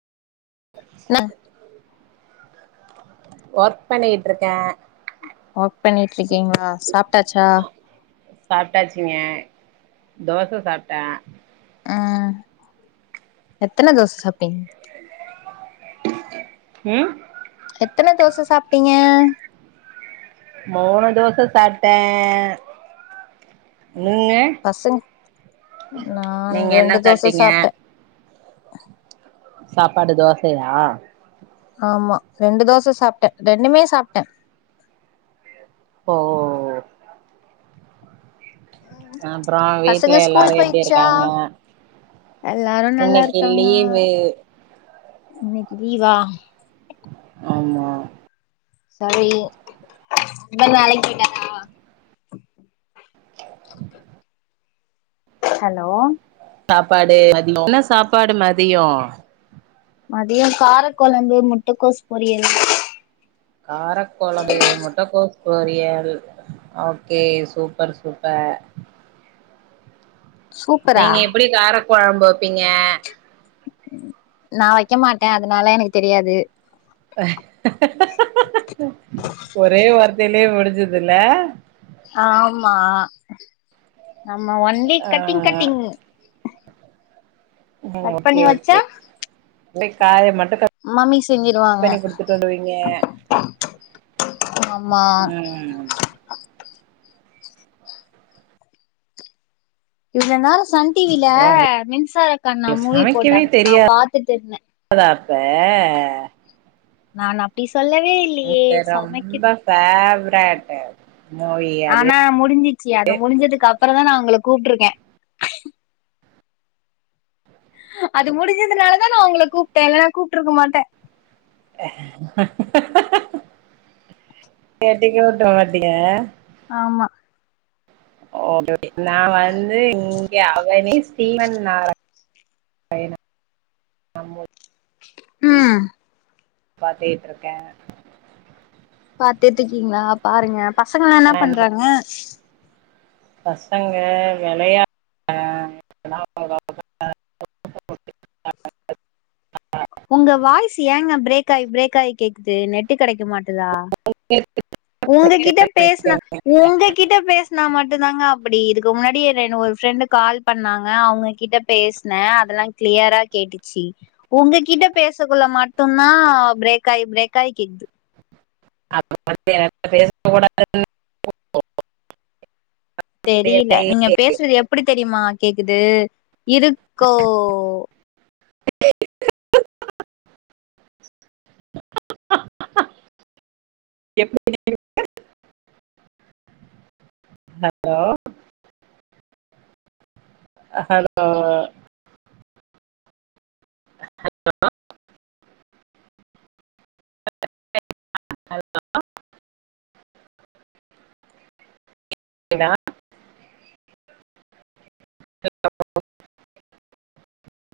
நா ஒர்க் பண்ணிகிட்ருக்கே ஒர்க் பண்ணிட்றிக்கீங்குளா சாப்ட்டாச்சா சாப்ட்டாச்சிங்க தோச சாப்ட்டே அ எத்தன தோச சாப்டீங் ம் எத்தன தோச சாப்ட்டீங்க மூணு தோச சாப்ட்டே நீங்க பசங் நா நீங்க என்ன ரெண்டு தோச சாப்ட்டீங்க சாப்டே சாப்பாடு தோசையா ஆமா ரெண்டு தோச சாப்டே ரெண்டுமே சாப்டே ஃபோ அப்புறோ பசங்க வீட்டுல எல்லாரு ஸ்கூல் எப்டி போயிச்சா இருக்காங்க எல்லாரு நல்லா இன்னைக்கு இருக்காங்க லீவு இன்னைக்கு லீவா ஆமா சாரி இவ வேலைக்கு போயிட்டாறா ஹலோ என்ன சாப்பாடு மதியோ மதியோ காரக்கொழம்பு முட்டக்கோஸ் பொரியல் காரக்கொழம்பு முட்ட கோஸ் பொரியல் ஓகே சூப்பர் சூப்ப சூப்பரா நீங்க எப்டி காரக்கொழம்பு வைப்பீங்க நா வைக்க மாட்டே அதுனால எனக்கு தெரியாது ஒரே வார்த்தையிலேயே முடிஞ்சதுல்ல ஆமா நம்ம ஒன்லி ஆ கட்டிங் கட் டிங்கு கட் பண்ணி வெச்சா அப்டே காய மட்டு கட் மம்மி செஞ்சிருவாங்க பண்ணி குடுத்துட்டு வருவீங்க ஆமா ம் இவ்ளோ நேர சன் டிவில அப்றோ மின்சார கண்ணா உங்களுக்கு மூவி சமைக்கவே போட்டாங்க நா தெரியாதா பாத்துட்டு இருந்தே [unintelligible] அப்ப நான் அப்டி சொல்லவே இல் எனக்கு ரொம்ப ஃபேவ்ரேட்டு மூவி அது ச்சி அத முடிஞ்சதுக்கப்பறோ தா நா ஒங்கள கூப்ட்ருக்கே அது முடிஞ்சதுனால தா நா ஒங்கள கூப்ட்டே இல்லன்னா கூப்ட்ருக்க மாட்டே [unintelligible] ஆமா ஓ கே நா வந்து ஏ அவனே ஸ்டீவன் நால ம் [inaudible] பாத்திட்ருக்கே பாத்துட்டுக்கீங்களா பாருங்க பசங்கல்லா என்ன பண்றாங்க பசங்க வெளயா [inaudible] [inaudible] உங்க வாய்ஸ்ஸு ஏங்க பிரேக்காயி பிரேக்காயி கேக்குது நெட்டு கெடைக்க மாட்டுதா [inaudible] உங்ககிட்ட பேசுனா உங்ககிட்ட பேசுனா மட்டுந்தாங்க அப்டி இருக்கு முன்னாடி எ ரெ ஒரு ஃப்ரெண்டு கால் பண்ணாங்க அவுங்ககிட்ட பேசுனே அதெல்லா க்ளியரா கேட்டுச்சி உங்க கிட்ட பேசக்குள்ள மட்டுந்தா பிரேக்காயி பிரேக்காயி கேக்து [inaudible] தெரில நீங்க பேசுறது எப்டி தெரிமா கேக்குது இருக்கோ எப்டி கேக்குது ஹலோ ஹலோ ஹலோ [inaudible] [inaudible]